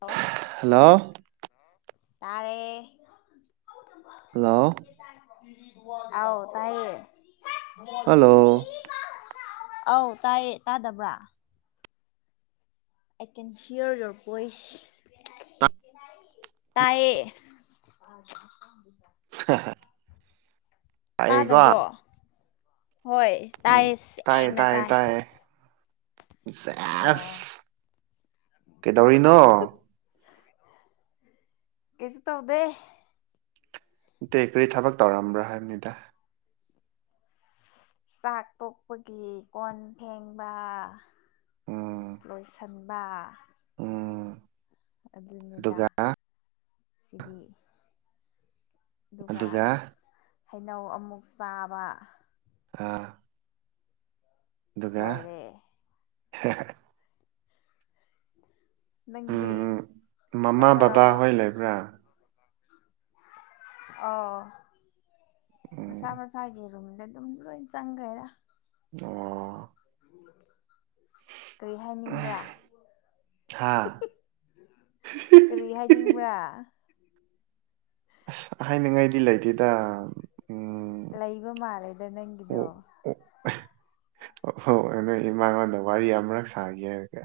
Hello hello ꯌꯥꯥꯔꯦ hello ꯑꯥꯎ ꯇꯥꯏ ꯍꯜꯂꯣ ꯑꯧ ꯇꯥꯏꯌꯦ ꯇꯥꯗꯕ꯭ꯔꯥ I can hair your voice ꯇꯌꯦ ꯇꯥꯏꯌꯦꯀꯣ ꯇꯥꯗꯕ꯭ꯔꯣ ꯍꯣꯏ ꯎꯝ ꯇꯥꯏꯌꯦ ꯇꯥꯏꯌꯦ ꯁꯦꯡꯅ ꯇꯥꯏ ꯖꯦꯁ ꯑꯣ ꯀꯩꯗꯧꯔꯤꯅꯣ ꯀꯁꯨ ꯇꯧꯗ ꯏꯇꯩ ꯀꯔꯤ ꯊꯕꯛ ꯇꯧꯔꯝꯕ꯭ꯔꯣ ꯍꯥꯏꯕꯅꯤꯗ ꯆꯥꯛ ꯇꯣꯛꯄꯒꯤ ꯀꯣꯟ ꯐꯦꯡꯕ ꯎꯝ ꯂꯣꯏꯁꯤꯟꯕ ꯎꯝ ꯑꯗꯨꯅꯤꯗ ꯑꯗꯨꯒ ꯁꯤꯗꯤ ꯑꯗꯨꯒ ꯍꯩꯅꯧ ꯑꯃꯨꯛ ꯆꯥꯕ ꯑꯥ ꯑꯗꯨꯒ ꯂꯣꯏꯔꯦ ꯅꯪꯗꯤ ꯎꯝ ꯆꯥꯛ ꯃꯃꯥ ꯆꯥꯔꯕꯣ ꯕꯕꯥꯍꯣꯏ ꯂꯩꯕ꯭ꯔꯥ ꯑꯣ ꯎꯝ ꯃꯁꯥ ꯃꯁꯥꯒꯤ ꯔꯨꯝꯗ ꯑꯗꯨꯝ ꯂꯣꯏ ꯆꯪꯈ꯭ꯔꯦꯗ ꯑꯣ ꯀꯔꯤ ꯍꯥꯏꯅꯤꯡꯕ꯭ꯔꯥ ꯍꯥ ꯀꯔꯤ ꯍꯥꯏꯅꯤꯡꯕ꯭ꯔꯥ ꯑꯁ ꯍꯥꯏꯅꯤꯡꯉꯥꯏꯗꯤ ꯂꯩꯇꯦꯗ ꯎꯝ ꯂꯩꯕ ꯃꯥꯜꯂꯦꯗ ꯅꯪꯒꯤꯗꯣ ꯑꯣ ꯑꯣ ꯍꯣꯏ ꯅꯣꯏ ꯏꯃꯥꯉꯣꯟꯗ ꯋꯥꯔꯤ ꯑꯃꯔꯛ ꯁꯥꯒꯦ ꯍꯥꯏꯔꯒꯦ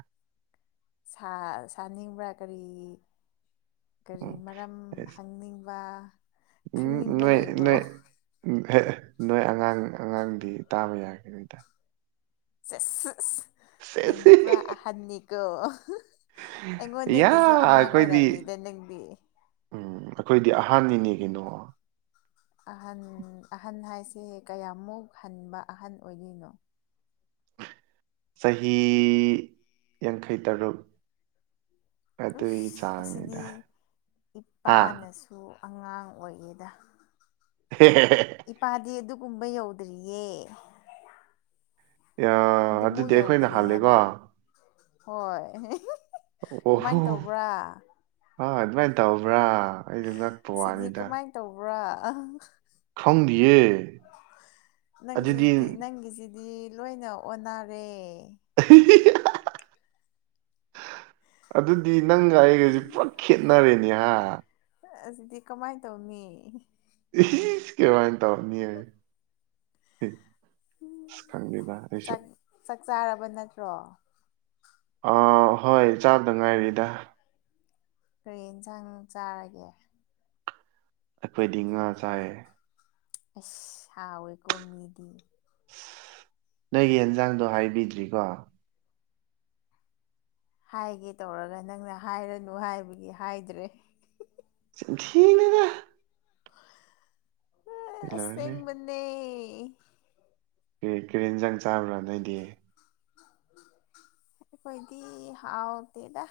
ꯁꯥꯅꯤꯡꯕ꯭ꯔꯥ ꯀꯔꯤ ꯀꯔꯤ ꯎꯝ ꯃꯔꯝ ꯍꯪꯅꯤꯡꯕ ꯎꯝ ꯈꯪꯅꯤꯡꯕ ꯅꯣꯏ ꯂꯩꯕ꯭ꯔꯣ ꯅꯣꯏ ꯎꯝ ꯅꯣꯏ ꯑꯉꯥꯡ ꯑꯉꯥꯡꯗꯤ ꯇꯥꯕ ꯌꯥꯒꯅꯤꯗ ꯁ ꯁꯦꯁ ꯅꯪꯗꯤ ꯄꯨꯔꯥ ꯑꯍꯟꯅꯤꯀ ꯌꯥ ꯑꯩꯉꯣꯟꯗꯒꯤꯁꯨ ꯑꯉꯥꯡ ꯑꯩꯈꯣꯏꯗꯤ ꯑꯣꯏꯔꯕꯝꯅꯤꯅ ꯅꯪꯕꯤ ꯎꯝ ꯑꯩꯈꯣꯏꯗꯤ ꯑꯍꯥꯟꯕꯅꯤꯅꯦ ꯀꯩꯅꯣ ꯑꯍꯟ ꯑꯍꯟ ꯍꯥꯏꯁꯦ ꯀꯌꯥꯃꯨꯛ ꯍꯟꯕ ꯑꯍꯟ ꯑꯣꯏꯗꯣꯏꯅꯣ ꯆꯍꯤ ꯌꯥꯡꯈꯩꯇꯔꯨꯛ ꯎꯁ ꯑꯁꯤꯗꯤ ꯆꯥꯡꯅꯤꯗ ꯍꯥ ꯏꯄꯥꯅꯁꯨ ꯇ ꯑꯉꯥꯡ ꯑꯣꯏꯌꯦꯦꯗ ꯍ ꯏꯄꯥꯗꯤ ꯑꯗꯨꯒꯨꯝꯕ ꯌꯧꯗ꯭ꯔꯤꯌꯦ ꯌꯥ ꯑꯗꯨꯃꯨꯛ ꯑꯗꯨꯗꯤ ꯑꯩꯈꯣꯏꯅ ꯌꯧꯗ꯭ꯔꯤ ꯍꯥꯜꯂꯦꯀꯣ ꯍꯥꯏꯕ ꯍꯣꯏ ꯀꯃꯥꯏꯅ ꯑꯣꯍꯣ ꯇꯧꯕ꯭ꯔꯥ ꯑꯥ ꯑꯗꯨꯃꯥꯏꯅ ꯇꯧꯕ꯭ꯔꯥ ꯑꯩꯗꯣ ꯉꯛꯄ ꯁꯤꯗꯤ ꯋꯥꯅꯤꯗ ꯀꯃꯥꯏꯅ ꯇꯧꯕ꯭ꯔꯥ ꯈꯪꯗꯤꯌꯦ ꯅꯪ ꯑꯗꯨꯗꯤ ꯁꯤꯤꯇꯤ ꯅꯪꯒꯤ ꯁꯤ ꯗꯤ ꯂꯣꯏꯅ ꯑꯣꯟꯅꯔꯦ [unintelligible] ꯑꯗꯨꯗꯤ ꯅꯪꯒ ꯑꯩꯒꯁꯦ ꯄꯨꯔꯞ ꯈꯦꯠꯅꯔꯦꯅꯦꯍ ꯑꯗꯨꯗꯤ ꯀꯃꯥꯏꯅ ꯇꯧꯅꯤ ꯏꯁ ꯀꯃꯥꯏꯅ ꯇꯧꯅꯤ ꯈꯪꯕꯤꯕ ꯑꯩꯁꯨ ꯆꯥꯛ ꯆꯥꯛ ꯆꯥꯔꯕ ꯅꯠꯇ꯭ꯔꯣ ꯑꯥ ꯍꯣꯏ ꯆꯥꯗ ꯉꯥꯏꯔꯤꯗ ꯀ꯭ꯔꯦꯟ ꯁꯪ ꯆꯥꯔꯒꯦ ꯑꯩꯈꯣꯏꯗꯤ ꯉꯥ ꯆꯥꯏꯌꯦ ꯑ ꯍꯥꯎꯋꯦꯀꯣꯃꯤꯗꯤ ꯅꯪꯒꯤ ꯑꯦꯟꯖꯥꯡꯗꯣ ꯍꯥꯏꯕꯤꯗ꯭ꯔꯤꯀꯣ ꯍꯥꯏꯒꯦ ꯇꯧꯔꯒ ꯅꯪꯅ ꯍꯥꯏꯔꯅꯨ ꯍꯥꯏꯕꯒꯤ ꯍꯥꯏꯗ꯭ꯔꯦ ꯊꯅꯦꯒ ꯑꯦ ꯂꯣꯏꯔꯦ ꯑꯁꯦꯡꯕꯅꯦ ꯒ꯭ꯔꯤꯟꯖꯪ ꯆꯥꯕ꯭ꯔꯥ ꯅꯣꯏꯗꯤ ꯀꯣꯏꯗꯤ ꯍꯥꯎꯗꯗ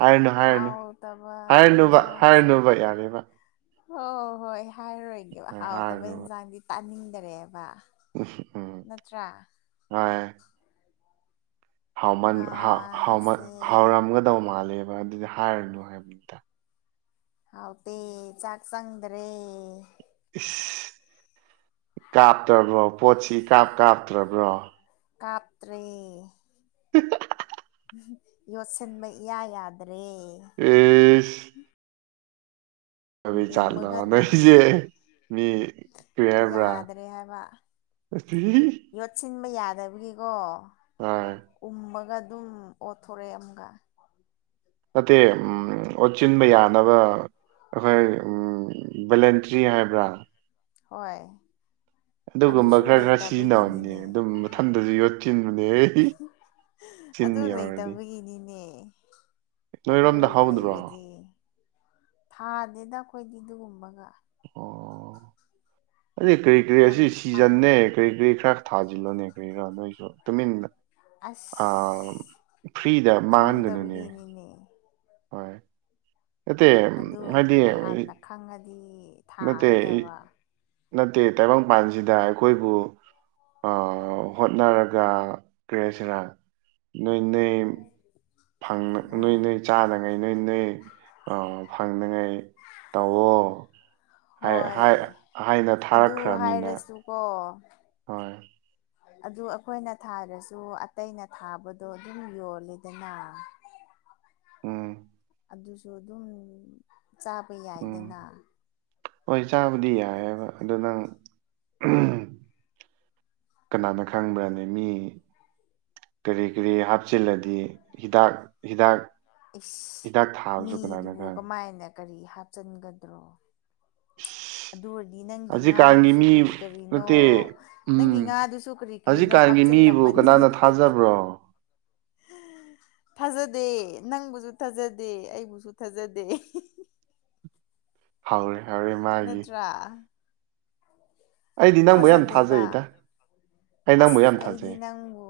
ꯍꯥꯏꯔꯨꯅꯨ ꯍꯥꯏꯔꯨꯅꯨ ꯍꯥꯎꯇꯕ ꯍꯥꯏꯔꯅꯨꯕ ꯍꯤꯟꯖꯥꯡ ꯆꯥꯏ ꯍꯥꯏꯔꯨꯅꯨꯕ ꯌꯥꯔꯦꯕ ꯍꯣꯏ ꯍꯣꯏ ꯍꯥꯏꯔꯣꯏꯒꯦꯕ ꯍꯣꯏ ꯍꯥꯎꯇꯕ ꯍꯥꯏꯔꯅꯨꯕ ꯏꯟꯁꯥꯡꯗꯤ ꯇꯥꯅꯤꯡꯗꯔꯦꯕ ꯎ ꯎꯝ ꯅꯠꯇ꯭ꯔꯥ ꯍꯣꯏ ꯥꯎꯃꯟ ꯉꯥꯁꯦ ꯍꯥꯎꯔꯝꯒꯗꯧ ꯃꯥꯜꯂꯦꯕ ꯑꯗꯨꯗꯤ ꯍꯥꯏꯔꯨꯅꯨ ꯍꯥꯏꯕꯅꯤ ꯇꯥꯏ ꯍꯥꯎꯇꯦ ꯆꯥꯛ ꯆꯪꯗ꯭ꯔꯦ ꯏꯁ ꯀꯥꯞꯇ꯭ꯔꯕ꯭ꯔꯣ ꯄꯣꯠꯁꯤ ꯀꯥꯞ ꯀꯥꯞꯇ꯭ꯔꯕ꯭ꯔꯣ ꯀꯥꯇ꯭꯭ꯔꯔꯤ [unintelligible] ꯌꯣꯠꯁꯤꯟꯕ ꯏꯌꯥ ꯌꯥꯗ꯭ꯔꯦ ꯎ ꯄꯁ [unintelligible] ꯎꯝ ꯀꯕꯩ ꯆꯥꯠꯂꯣ ꯎꯝꯃꯒ ꯑꯗꯨꯝ ꯅꯣꯏꯁꯦ ꯃꯤ ꯀꯦꯔꯕ꯭ꯔꯥ ꯌꯥꯗ꯭ꯔꯦ ꯍꯥꯏꯕ ꯊ [unintelligible] ꯌꯣꯠꯁꯤꯟꯕ ꯌꯥꯗꯕꯒꯤꯀꯣ ꯍꯣꯏ ꯎꯝꯒ ꯑꯗꯨꯝ ꯑꯣꯠꯊꯣꯔꯛꯑꯦ ꯑꯃꯒ ꯅꯠꯇꯦ ꯎꯝ ꯑꯣꯠꯆꯤꯟꯕ ꯌꯥꯅꯕ ꯑꯩꯈꯣꯏ ꯕꯦꯂꯦꯟꯇ꯭ꯔꯤ ꯍꯥꯏꯕ꯭ꯔꯥ ꯍꯣꯏ ꯑꯗꯨꯒꯨꯝꯕ ꯑꯗꯨꯁꯨ ꯈꯔ ꯈꯔ ꯁꯤꯖꯤꯟꯅꯕꯅꯤ ꯂꯩꯇꯕꯒꯤꯅꯤꯅꯦ ꯑꯗꯨꯝ ꯃꯊꯟꯗꯁꯨ ꯌꯣꯠꯁꯤꯟꯕꯅꯦ ꯑꯗꯨ ꯂꯩꯇꯕꯒꯤꯅꯤꯅꯦ ꯑꯗꯨ ꯅꯣꯏꯔꯣꯝꯗ ꯍꯧꯗ꯭ꯔꯣ ꯑꯣ ꯂꯩꯔꯗꯤ ꯊꯥꯗꯦꯗ ꯑꯩꯈꯣꯏꯗꯤ ꯑꯗꯨꯒꯨꯝꯕꯒ ꯑꯣ ꯑꯁꯤ ꯀꯔꯤ ꯀꯔꯤ ꯑꯁꯤ ꯌꯥꯝ ꯁꯤꯖꯟꯅꯦ ꯄꯪꯉꯦ ꯀꯔꯤ ꯀꯔꯤ ꯈꯔ ꯊꯥꯖꯤꯜꯂꯣꯅꯦ ꯀꯔꯤꯔ ꯅꯣꯏꯁꯨ ꯇꯨꯃꯤꯟꯅ ꯑ ꯑꯁ ꯐ꯭ꯔꯤꯗ ꯃꯥꯡꯅꯒꯅꯅꯦ ꯑꯉꯣ [unintelligible] ꯍꯣꯏ ꯅꯠꯇꯦ ꯑꯗꯨ ꯍꯥꯏꯗꯤ ꯅꯍꯥꯟꯅ ꯈꯪꯉꯗꯤ ꯅꯠꯇꯦ ꯊꯥꯒꯗꯕ ꯅꯠꯇꯦ ꯇꯥꯏꯕꯪꯄꯥꯟꯁꯤꯗ ꯑꯩꯈꯣꯏꯕꯨ ꯑ ꯍꯣꯠꯅꯔꯒ ꯀꯔꯦꯁꯤꯅ ꯅꯣꯏ ꯅꯣꯏ ꯐꯪꯅ ꯅꯣꯏ ꯑꯥ ꯅꯣꯏ ꯆꯥꯅꯉꯩ ꯅꯣꯏ ꯅꯣꯏ ꯑ ꯐꯪꯅꯤꯉꯥꯏ ꯇꯧꯑꯣꯣ ꯍꯥꯢ ꯍꯣꯏ ꯍꯥꯢ ꯍꯥꯏꯅ ꯊꯥꯔꯛꯈ꯭ꯔꯅꯤꯅ ꯑꯣ ꯍꯣꯏ ꯑꯗꯨ ꯑꯩꯈꯣꯏꯅ ꯊꯥꯔꯁꯨ ꯑꯇꯩꯅ ꯊꯥꯕꯗꯣ ꯑꯗꯨꯝ ꯌꯣꯜꯂꯦꯗꯅ ꯎꯝ ꯑꯗꯨꯁꯨ ꯑꯗꯨꯝ ꯆꯥꯕ ꯎꯝ ꯌꯥꯏꯗꯅ ꯍꯣꯏ ꯆꯥꯕꯗꯤ ꯌꯥꯏꯑꯦꯕ ꯑꯗꯨ ꯅꯪ ꯀꯅꯥꯅ ꯈꯪꯕ꯭ꯔꯅꯦ ꯃꯤ ꯀꯔꯤ ꯀꯔꯤ ꯍꯥꯞꯆꯤꯜꯂꯗꯤ ꯍꯤꯗꯥꯛ ꯍꯤꯗꯥꯛ ꯏꯁ ꯍꯤꯗꯥꯛ ꯊꯥꯕꯁꯨ ꯀꯅꯥꯅ ꯃꯤꯗꯨꯕꯨ ꯈꯪ ꯀꯃꯥꯏꯅ ꯀꯔꯤ ꯍꯥꯞꯆꯤꯟꯒꯗ꯭ꯔꯣ [unintelligible] ꯑꯗꯨ ꯑꯣꯏꯔꯗꯤ ꯅꯪꯒꯤ ꯍꯧꯖꯤꯛꯀꯥꯟꯒꯤ ꯉꯥꯗꯨꯁꯨ ꯃꯤ ꯀꯔꯤ ꯀꯔꯤꯅꯣ ꯅꯠꯇꯦ ꯅꯪꯒꯤ ꯎꯝ ꯉꯥꯗꯨꯁꯨ ꯀꯔꯤ ꯀꯔꯤꯅꯣ ꯍꯧꯖꯤꯛꯀꯥꯟꯒꯤ ꯃꯤꯕꯨ ꯍꯥꯞꯆꯤꯜꯂꯝꯃꯅꯤ ꯀꯅꯥꯅ ꯊꯥꯖꯕ꯭ꯔꯣ ꯊꯥꯖꯗꯦ ꯅꯪꯕꯨꯁꯨ ꯊꯥꯖꯗꯦ ꯑꯩꯕꯨꯁꯨ ꯊꯥꯖꯗꯦ ꯍꯧꯥꯎꯔꯦ ꯍꯧꯔꯦ ꯃꯥꯒꯤ ꯀꯥ ꯑꯩꯗꯤ ꯅꯪꯕꯨ ꯌꯥꯝ ꯊꯥꯖꯗꯦꯕ ꯊꯥꯖꯩꯗ ꯑꯩ ꯅꯪꯕꯨ ꯑꯁ ꯌꯥꯝ ꯑꯩꯗꯤ ꯊꯥꯖꯩ ꯅꯪꯕꯨ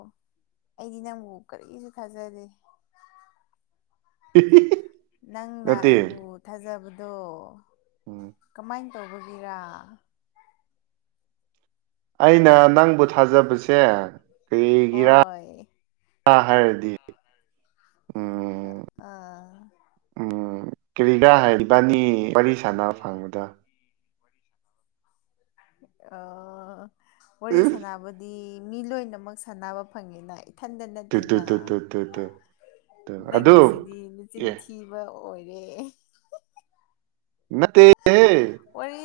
ꯑꯩꯗꯤ ꯅꯪꯕꯨ ꯀꯔꯤꯁꯨ ꯊꯥꯖꯗꯦ ꯍꯤꯍꯤꯍꯤ ꯅꯪꯅ ꯑꯩꯕꯨ ꯊꯥꯖꯕꯗꯣ ꯎꯝ ꯀꯃꯥꯏꯅ ꯇꯧꯕꯒꯤꯔꯥ ꯑꯩꯅ ꯅꯪꯕꯨ ꯊꯥꯖꯕꯁꯦ ꯀꯩꯒꯤꯔꯥ ꯍꯣꯏ ꯍꯥꯏꯔꯗꯤ ꯎꯝ ꯑꯥ ꯎꯝ ꯀꯦꯔꯤꯒꯥ ꯍꯥꯏꯔꯗꯤ ꯢꯕꯥꯅꯤ ꯋꯥꯔꯤ ꯁꯥꯟꯅꯕ ꯐꯪꯕꯗꯣ ꯑꯣ ꯋꯥꯔꯤ ꯁꯥꯟꯅꯕꯗꯤ ꯃꯤ ꯂꯣꯏꯅꯃꯛ ꯁꯥꯟꯅꯕ ꯐꯪꯉꯤꯅ ꯏꯊꯟꯇ ꯇꯨ ꯇꯨ ꯅꯠꯇꯦꯅ ꯇꯨ ꯇꯨ ꯇꯨ ꯇꯨ ꯇꯨ ꯑꯗꯨ ꯅꯪꯒꯤꯁꯤꯗꯤ ꯃꯆꯤꯟ ꯑꯦ ꯊꯤ ꯕ ꯑꯣꯏꯔꯦ ꯅꯠꯇꯦꯍꯦ ꯋꯥꯔꯤ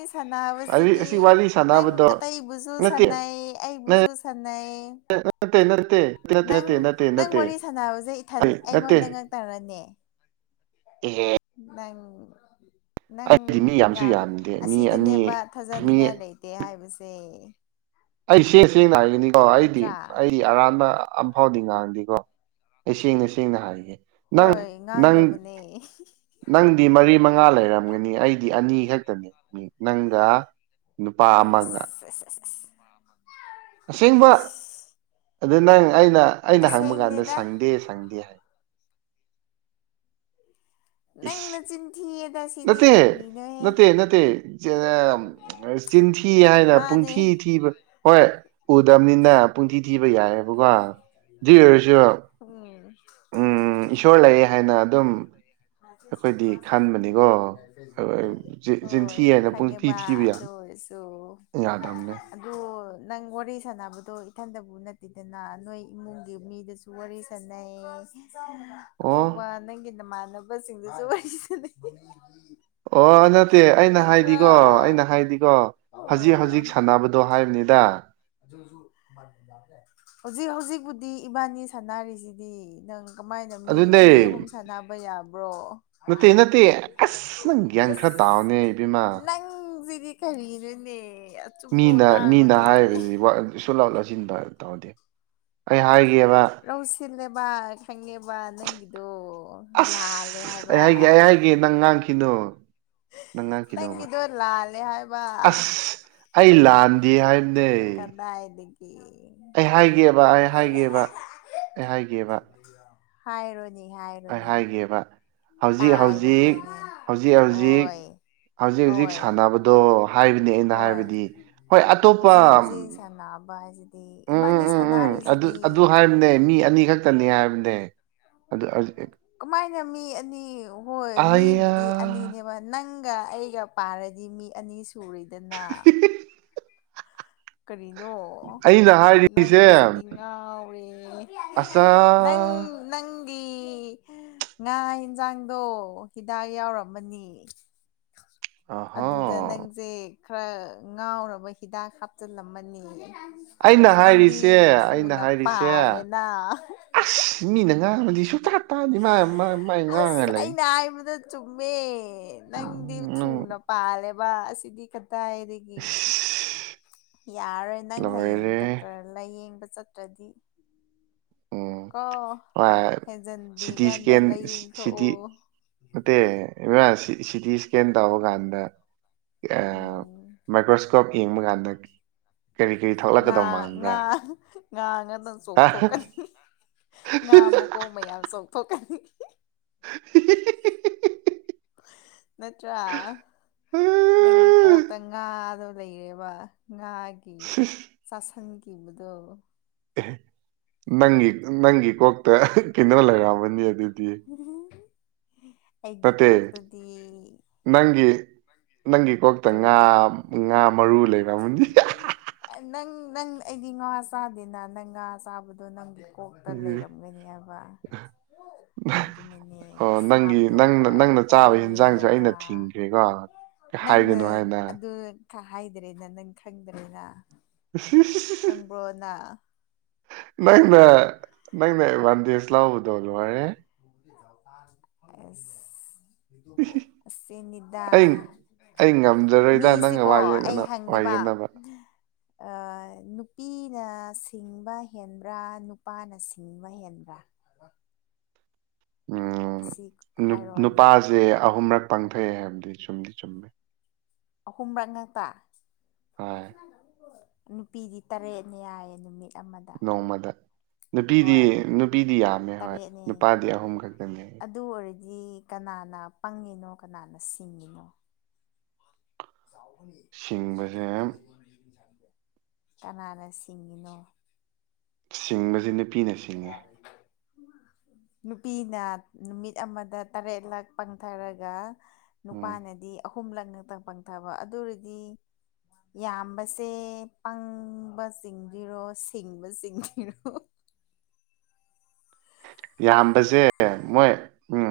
ꯋꯥꯔꯤ ꯁꯥꯟꯅꯕꯁꯤꯗꯤ ꯑꯁꯤ ꯋꯥꯔꯤ ꯅꯪ ꯁꯥꯟꯅꯕꯗꯣ ꯑꯇꯩꯕꯨꯁꯨ ꯅꯠꯇꯦ ꯁꯥꯟꯅꯩ ꯑꯩꯕꯨꯁꯨ ꯁꯥꯟꯅꯩ ꯅꯠꯇꯦ ꯅꯠꯇꯦ ꯅꯠꯇꯦ ꯅꯪ ꯅꯠꯇꯦ ꯅꯠꯇꯦ ꯅꯪ ꯅꯠꯇꯦ ꯋꯥꯔꯤ ꯁꯥꯟꯅꯕꯁꯦ ꯏꯊꯟ ꯑꯩ ꯅꯠꯇꯦ ꯑꯩꯉꯣꯟꯗ ꯉꯛꯛꯇꯔꯅꯦ ꯢꯍꯦ ꯅꯪ ꯅꯪ ꯑꯩꯗꯤ ꯃꯤ ꯌꯥꯝꯁꯨ ꯌꯥꯝ ꯌꯥꯝꯗꯦ ꯃꯤ ꯑꯁꯤꯗꯅꯦꯕ ꯑꯅꯤ ꯃꯤ ꯊꯥꯖꯅꯤꯡꯉꯥꯏ ꯂꯩꯇꯦ ꯍꯥꯏ ꯁꯦ ꯑꯩ ꯁꯦ ꯁꯦꯡꯅ ꯍꯥꯏꯒꯅꯤꯀꯣ ꯑꯩꯗꯤ ꯅꯠꯇ꯭ꯔꯥ ꯑꯩꯗꯤ ꯑꯔꯥꯟꯕ ꯑꯝꯐꯥꯎꯗꯤ ꯉꯥꯡꯗꯦꯀꯣ ꯑꯩ ꯁꯦꯡꯅ ꯁꯦꯡꯅ ꯍꯥꯏꯒꯦ ꯅꯪ ꯍꯣꯏ ꯅꯪ ꯉꯥꯡꯗꯕꯅꯦ ꯅꯪꯗꯤ ꯃꯔꯤ ꯃꯉꯥ ꯂꯩꯔꯝꯒꯅꯤ ꯑꯩꯗꯤ ꯑꯅꯤ ꯈꯛꯇꯅꯦ ꯅꯪꯒ ꯅꯨꯄꯥ ꯑꯃꯒ ꯑꯦꯁ ꯑꯁ ꯑꯁ ꯑꯁꯦꯡꯕ ꯏꯁ ꯑꯗꯨ ꯅꯪ ꯑꯩꯅ ꯑꯩꯅ ꯍꯪꯕ ꯀꯥꯟꯗ ꯑꯁꯦꯡꯗꯦꯗ ꯁꯪꯗꯦ ꯁꯪꯗꯦ ꯍꯥꯏ ꯅꯪ ꯏꯁ ꯅꯆꯤꯟ ꯊꯤꯌꯦꯗ ꯁꯤꯗꯤ ꯅꯠꯇꯦ ꯀꯔꯤꯅꯣꯍꯦ ꯅꯠꯇꯦ ꯅꯠꯇꯦ ꯆꯤꯟꯊꯤ ꯍꯥꯏꯅ ꯃꯥꯅꯦ ꯄꯨꯡꯊꯤ ꯊꯤꯕ ꯍꯣꯏ ꯎꯗꯕꯅꯤꯅ ꯄꯨꯡꯊꯤ ꯊꯤꯕ ꯌꯥꯏꯑꯕꯀꯣ ꯑꯗꯨ ꯑꯣꯏꯔꯁꯨ ꯎꯝ ꯎꯝ ꯏꯁꯣꯔ ꯂꯩꯑꯦ ꯍꯥꯏꯅ ꯑꯗꯨꯝ ꯑꯩꯈꯣꯏꯗꯤ ꯈꯟꯕꯅꯤꯀꯣ ꯆꯤꯟꯊꯤ ꯍꯣꯏ ꯍꯥꯏꯅ ꯄꯨꯡꯊꯤ ꯈꯪꯉꯦꯕ ꯊꯤꯕ ꯌꯥꯅꯤ ꯌꯥꯗꯕꯅꯦ ꯑꯗꯨꯗ ꯅꯪ ꯋꯥꯔꯤ ꯁꯥꯟꯅꯕꯗꯣ ꯏꯊꯟꯗꯕꯨ ꯅꯠꯇꯦꯗꯅ ꯅꯣꯏ ꯏꯃꯨꯡꯒꯤ ꯃꯤꯗꯁꯨ ꯋꯔꯤ ꯁꯅꯩ ꯑꯣ ꯅꯪꯒꯤ ꯅꯃꯥꯟꯅꯕꯁꯤꯡꯗꯨꯁꯨ ꯋꯔꯤ ꯁꯅꯩ ꯑꯣ ꯅꯠꯇꯦ ꯑꯩꯅ ꯍꯥꯏꯗꯤꯀꯣ ꯑꯩꯅ ꯍꯥꯏꯗꯤꯀꯣ ꯍꯧꯖꯤꯛ ꯑꯣ ꯍꯧꯖꯤꯛ ꯁꯥꯟꯅꯕꯗ ꯗꯣ ꯍꯥꯏꯕꯅꯤꯗ ꯍꯧꯖꯤꯛ ꯍꯧꯖꯤꯛꯄꯨꯗꯤ ꯏꯕꯥꯅꯤ ꯁꯥꯟꯅꯔꯤꯁꯤꯗꯤ ꯅꯪ ꯀꯃꯥꯏꯅ ꯃꯤ ꯑꯗꯨꯅꯦ ꯑꯅꯤ ꯑꯍꯨꯝ ꯁꯥꯟꯅꯕ ꯌꯥꯕ꯭ꯔꯣ ꯅꯠꯇꯦ ꯅꯠꯇꯦ ꯑꯁ ꯅꯪ ꯒ꯭ꯌꯥꯟ ꯈꯔ ꯇꯥꯎꯅꯦ ꯏꯕꯦꯝꯃ ꯅꯪ ꯑꯪꯁꯤꯗꯤ ꯀꯔꯤꯅꯣꯅꯦ ꯑꯆꯨꯝꯕ ꯃꯤꯅ ꯃꯤꯅ ꯉꯥꯡꯉꯣꯅꯦ ꯍꯥꯏꯔꯤꯕꯁꯤꯗꯤ ꯀꯨꯁꯨꯂꯥꯎ ꯂꯧꯁꯤꯟꯕ ꯇꯧꯗꯦ ꯑꯩ ꯍꯥꯏꯒꯦꯕ ꯊꯤꯜꯂꯦꯕ ꯈꯪꯉꯦꯕ ꯅꯪꯒꯤꯗꯣ ꯑꯁ ꯂꯥꯜꯂꯦ ꯑꯩ ꯍꯥꯏꯕ ꯍꯥꯏꯒꯦ ꯑꯩ ꯍꯥꯏꯒꯦ ꯅꯪ ꯉꯥꯡꯈꯤꯅꯣ ꯅꯪ ꯉꯥꯡꯈꯤꯅꯣꯕ ꯅꯪꯒꯤꯗꯣ ꯂꯜꯂꯦ ꯍꯥꯏꯕ ꯑꯁ ꯑꯩ ꯂꯥꯟꯗꯦ ꯍꯥꯏ ꯀꯗꯥꯢꯗꯒꯤ ꯑꯩ ꯍꯥꯏꯒꯦꯕ ꯑꯩ ꯍꯥꯏꯒꯦꯕ ꯑꯩ ꯍꯥꯏꯒꯦꯕ ꯍꯥꯏꯔꯣꯅꯤ ꯍꯥꯏꯔꯣꯅꯤ ꯒꯦꯕ ꯇꯥꯏꯔꯒꯦꯅꯦ ꯍꯧꯖꯤꯛ ꯍꯣꯢ ꯍꯧꯖꯤꯛ ꯍꯧꯖꯤꯛ ꯍꯣꯏ ꯁꯥꯟꯅꯕꯗꯣ ꯍꯥꯏꯕꯅꯤ ꯑꯩꯅ ꯍꯣꯏ ꯍꯥꯏꯕꯗꯤ ꯍꯣꯏ ꯑꯇꯣꯞꯄ ꯍꯧꯖꯤꯛ ꯍꯧꯖꯤꯛ ꯄꯩꯁꯥ ꯅꯥꯕ ꯍꯥꯏꯁꯤꯗꯤ ꯎꯝ ꯏꯕꯥꯅꯤ ꯎꯝ ꯎꯝ ꯎꯝ ꯁꯥꯟꯅꯔꯤ ꯑꯗꯨ ꯑꯗꯨ ꯍꯥꯏꯕꯅꯦ ꯃꯤ ꯑꯅꯤ ꯈꯛꯇꯅꯤ ꯍꯥꯏꯕꯅꯦ ꯑꯗꯨ ꯀꯃꯥꯏꯅ ꯃꯤ ꯑꯅꯤ ꯍꯣꯏ ꯑꯌꯥ ꯃꯤꯕꯨꯗꯤ ꯑꯅꯤꯅꯦꯕ ꯅꯪꯒ ꯑꯩꯒ ꯄꯥꯔꯗꯤ ꯃꯤ ꯑꯅꯤ ꯁꯨꯔꯤꯗꯅ [unintelligible] ꯀꯔꯤꯅꯣ ꯑꯩꯅ ꯅꯪ ꯍꯥꯏꯔꯤꯁꯦ ꯁꯤꯗꯤꯉꯎꯔꯦ ꯑꯆꯥ ꯅꯪ ꯅꯪꯒꯤ ꯉꯥ ꯌꯦꯟꯁꯥꯡꯗꯣ ꯍꯤꯗꯥꯛ ꯌꯥꯎꯔꯝꯃꯅꯤ ꯑꯍꯣ ꯑꯗ ꯅꯪꯁꯦ ꯈꯔ ꯉꯥꯎꯔꯕ ꯍꯤꯗꯥꯛ ꯍꯥꯞꯆꯤꯜꯂꯝꯃꯅꯤ ꯑꯩꯅ ꯍꯥꯏꯔꯤꯁꯦ ꯅꯪꯗꯤ ꯑꯩꯅ ꯊꯨꯅ ꯍꯥꯏꯔꯤꯁꯦ ꯄꯥꯜꯂꯦꯅ ꯑꯁ ꯃꯤꯅ ꯉꯥꯡꯕꯗꯤ ꯁꯨꯛꯇꯥ ꯇꯥꯗꯤ ꯃꯥ ꯃꯥꯏ ꯉꯥꯡꯉ ꯑꯁ ꯂꯩ ꯑꯩꯅ ꯍꯥꯏꯕꯗ ꯆꯨꯝꯃꯦ ꯅꯪꯗꯤ ꯎꯝ ꯅꯪ ꯊꯨꯅ ꯄꯥꯜꯂꯦꯕ ꯑꯁꯤꯗꯤ ꯈꯇ ꯍꯥꯏꯗꯤ ꯑꯩꯒꯤ ꯏꯁ ꯌꯥꯔꯣꯏ ꯅꯪ ꯍꯌꯦꯡ ꯂꯣꯏꯔꯦ ꯗꯣꯛꯇꯔ ꯂꯥꯏꯌꯦꯡꯕ ꯆꯠꯇ꯭ꯔꯗꯤ ꯎꯝ ꯀꯣ ꯍꯣꯏ ꯍꯦꯟꯖꯤꯟꯗ꯭ꯔꯤ ꯁꯤꯇꯤ ꯀꯥꯟꯗ scan ꯂꯥꯏꯌꯦꯡꯊꯣꯛꯑꯣ [unintelligible] E C T scan ꯇꯧꯕ ꯀꯥꯟꯗ ꯎꯝ ꯃꯥꯏꯀ꯭ꯔꯣꯁ ꯏꯁꯀꯞ ꯌꯦꯡꯕ ꯀꯥꯟꯗ ꯀꯔꯤ ꯀꯔꯤ ꯉ ꯊꯣꯛꯂꯛꯀꯗꯧ ꯉ ꯃꯥꯟꯕ꯭ꯔꯥ ꯉꯥ ꯉꯥꯛꯇꯪ ꯆꯣꯡꯊꯣꯛꯀꯅꯤ ꯉꯥ ꯃꯈꯀꯣꯡ ꯃꯌꯥꯝ ꯆꯣꯡꯊꯣꯛꯀꯅꯤ [unintelligible] ꯅꯠꯇ꯭ꯔꯥ ꯅꯪꯒꯤ ꯀꯣꯛꯇ ꯉꯥ ꯑꯗꯨ ꯂꯩꯔꯕ ꯉꯥꯒꯤ ꯁꯤꯁ ꯆꯥꯁꯟꯈꯤꯕꯗꯣ ꯑꯦ ꯅꯪꯒꯤ ꯅꯪꯒꯤ ꯀꯣꯛꯇ ꯀꯩꯅꯩꯅꯣ ꯂꯩꯔꯛꯑꯃꯅꯤ ꯑꯗꯨꯗꯤ ꯑꯩꯒꯤ ꯅꯠꯇꯦ ꯀꯣꯛꯇꯗꯤ ꯅꯪꯒꯤ ꯅꯪꯒꯤ ꯀꯣꯛꯇ ꯉꯥ ꯀꯔꯤ ꯉꯥ ꯃꯔꯨ ꯂꯩꯔꯝꯅꯤ ꯅꯪ ꯅꯪ ꯑꯩꯗꯤ ꯉꯥ ꯆꯥꯗꯦꯅ ꯅꯪ ꯉꯥ ꯆꯥꯕꯗꯣ ꯅꯪꯗꯤ ꯀꯣꯛꯇ ꯎꯝ. ꯂꯩꯔꯝꯒꯅꯤ ꯍꯥꯏꯕ ꯑꯗꯨꯅꯅꯦ ꯑꯣ ꯅꯪꯒꯤ ꯁꯥꯕꯗꯣ ꯅꯪꯅ ꯈꯔ ꯅꯪꯅ ꯈꯔ ꯆꯥꯕ ꯌꯦꯟꯖꯥꯡꯁꯨ ꯑꯩꯅ ꯌꯦꯡꯉꯒ ꯊꯤꯡꯈ꯭ꯔꯦꯀꯣ ꯅꯪꯅ ꯍꯥꯏꯒꯅꯨ ꯍꯥꯏꯅ ꯑꯗꯨ ꯍꯥꯏꯗꯔꯦꯅ ꯅꯪ ꯈꯪꯗꯔꯦꯅ [unintelligible] ꯈꯪꯕ꯭ꯔꯣꯅ ꯅꯪꯅ ꯅꯪꯅ ꯋꯥꯟ ꯗꯦꯖ ꯂꯥꯎꯕꯗꯧ ꯂꯣꯏꯔꯦ [unintelligible] ꯑꯁꯤꯅꯤꯗꯥ ꯑꯩ ꯑꯩ ꯉꯝꯖꯔꯣꯏꯗ ꯅꯪꯒ ꯃꯤꯁꯦꯀꯣ ꯑꯩ ꯋꯥꯌꯦꯅ ꯍꯪꯒꯦꯕ ꯑ, [inaudible] ꯅꯨꯄꯤꯅ ꯁꯤꯡꯕ ꯍꯦꯟꯕ꯭ꯔꯥ ꯅꯨꯄꯥꯅ ꯁꯤꯡꯕ ꯍꯦꯟꯕ꯭ꯔꯥ ꯑ ꯎꯝ ꯍꯥꯏꯔꯛꯑꯣꯅꯦ ꯅꯨꯄꯥꯁꯦ ꯑꯍꯨꯝꯔꯛ ꯄꯥꯡꯊꯣꯛꯑꯦ ꯍꯥꯏꯕꯗꯤ ꯆꯨꯝꯗꯤ ꯆꯨꯝꯃꯦ ꯑꯍꯨꯝꯔꯛ ꯉꯥꯛꯛꯇ ꯍꯣꯏ ꯅꯨꯄꯤꯗꯤ ꯇꯔꯦꯠꯅꯦ ꯌꯥꯏꯌꯦ ꯅꯨꯃꯤꯠ ꯑꯃꯗ ꯅꯣꯡꯃꯗ ꯅꯨꯄꯤꯗꯤ ꯍꯣꯏ ꯅꯨꯄꯤꯗꯤ ꯌꯥꯝꯃꯦ ꯍꯣꯏ ꯇꯔꯦꯠꯅꯦ ꯅꯨꯄꯥꯗꯤ ꯑꯍꯨꯝ ꯈꯛꯇꯅꯦ ꯑꯗꯨ ꯑꯣꯏꯔꯗꯤ ꯀꯅꯥꯅ ꯄꯪꯉꯤꯅꯣ ꯀꯅꯥꯅ ꯁꯤꯡꯉꯤꯅꯣ ꯁꯤꯡꯕꯁꯦ ꯀꯅꯥꯅ ꯁꯤꯡꯉꯤꯅꯣ ꯁꯤꯡꯕꯁꯤ ꯅꯨꯄꯤꯅꯦ ꯀ ꯌꯥꯔꯔꯤ ꯅꯨꯄꯤꯅ ꯅꯨꯃꯤꯠ ꯑꯃꯗ ꯇꯔꯦꯠꯂꯥꯛ ꯄꯥꯡꯊꯔꯒ ꯎꯝ ꯅꯨꯄꯥꯅꯗꯤ ꯑꯍꯨꯝꯂꯛꯅꯛꯇꯪ ꯄꯪꯊꯕ ꯑꯗꯨꯔꯗꯤ ꯌꯥꯝꯕꯁꯦ ꯄꯪꯕ ꯆꯤꯡꯗꯔꯣ ꯁꯤꯡꯕ ꯆꯤꯡꯗꯔꯣ ꯌꯥꯝꯕꯁꯦ ꯃꯣꯏ ꯎꯝ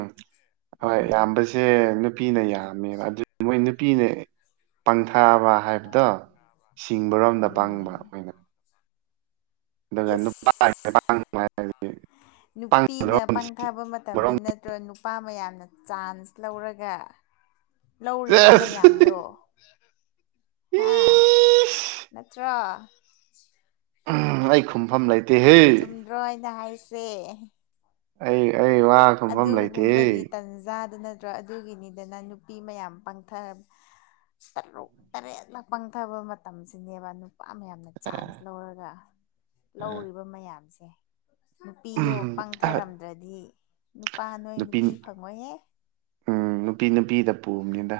ꯍꯣꯏ ꯎꯝ ꯌꯥꯝꯕꯁꯦ ꯁꯦ ꯅꯨꯄꯤꯅ ꯌꯥꯝꯃꯦꯕ ꯑꯗꯨ ꯃꯣꯏ ꯅꯨꯄꯤꯅ ꯄꯪꯊꯥꯕ ꯍꯥꯏꯕꯗꯣ ꯁꯤꯡꯕꯔꯣꯝꯗ ꯄꯪꯕ ꯎꯝ ꯑꯈꯣꯏꯅ ꯏꯁ ꯅꯨꯄꯤꯅ ꯄꯪꯕꯔꯣꯝꯗ ꯄꯪꯊꯥꯕ ꯃꯇꯝꯗ ꯁꯤꯡꯕꯔꯣꯝꯗ ꯑꯣ ꯅꯨꯄꯥ ꯃꯌꯥꯝꯅ ꯆꯥꯟꯁ ꯂꯧꯔꯒ ꯂꯧꯔꯤꯕ ꯁꯦꯁ ꯃꯌꯥꯝꯗꯣ ꯍꯥ ꯏꯁ ꯅꯠꯇ꯭ꯔ ꯑꯥ ꯑꯩ ꯈꯨꯝꯐꯝ ꯂꯩꯇꯦꯍꯦ ꯔꯣꯏꯅ ꯍꯥꯏꯁꯦ ꯑꯩ ꯑꯩ ꯋꯥꯥꯛ ꯑꯗꯨꯒꯨꯝꯕꯒꯤ ꯇꯟꯖꯥꯗꯨ ꯅꯠꯇ꯭ꯔꯣ ꯑꯗꯨꯒꯤꯅꯤꯗꯅ ꯅꯨꯄꯤ ꯃꯌꯥꯝ ꯄꯪꯊ ꯇꯔꯨꯛ ꯇꯔꯦꯠꯂꯛ ꯄꯪꯊꯕ ꯃꯇꯝꯁꯤꯅꯦꯕ ꯅꯨ ꯅꯨꯄꯥ ꯃꯌꯥꯝꯅ ꯆꯥꯟꯁ ꯂꯧꯔꯒ ꯑ, ꯂꯧꯔꯤꯕ ꯃꯌꯥꯝꯁꯦ ꯅꯨꯄꯤꯗꯣ ꯑꯍ, ꯄꯪꯊꯔꯝꯗ꯭ꯔꯗꯤ ꯅꯨꯄꯥ ꯅꯣꯏ ꯅꯨꯄꯤ ꯐꯪꯉꯣꯏꯍꯦ ꯎꯝ ꯅꯨꯄꯤ ꯅꯨꯄꯤꯗ ꯄꯨꯕꯅꯤꯗ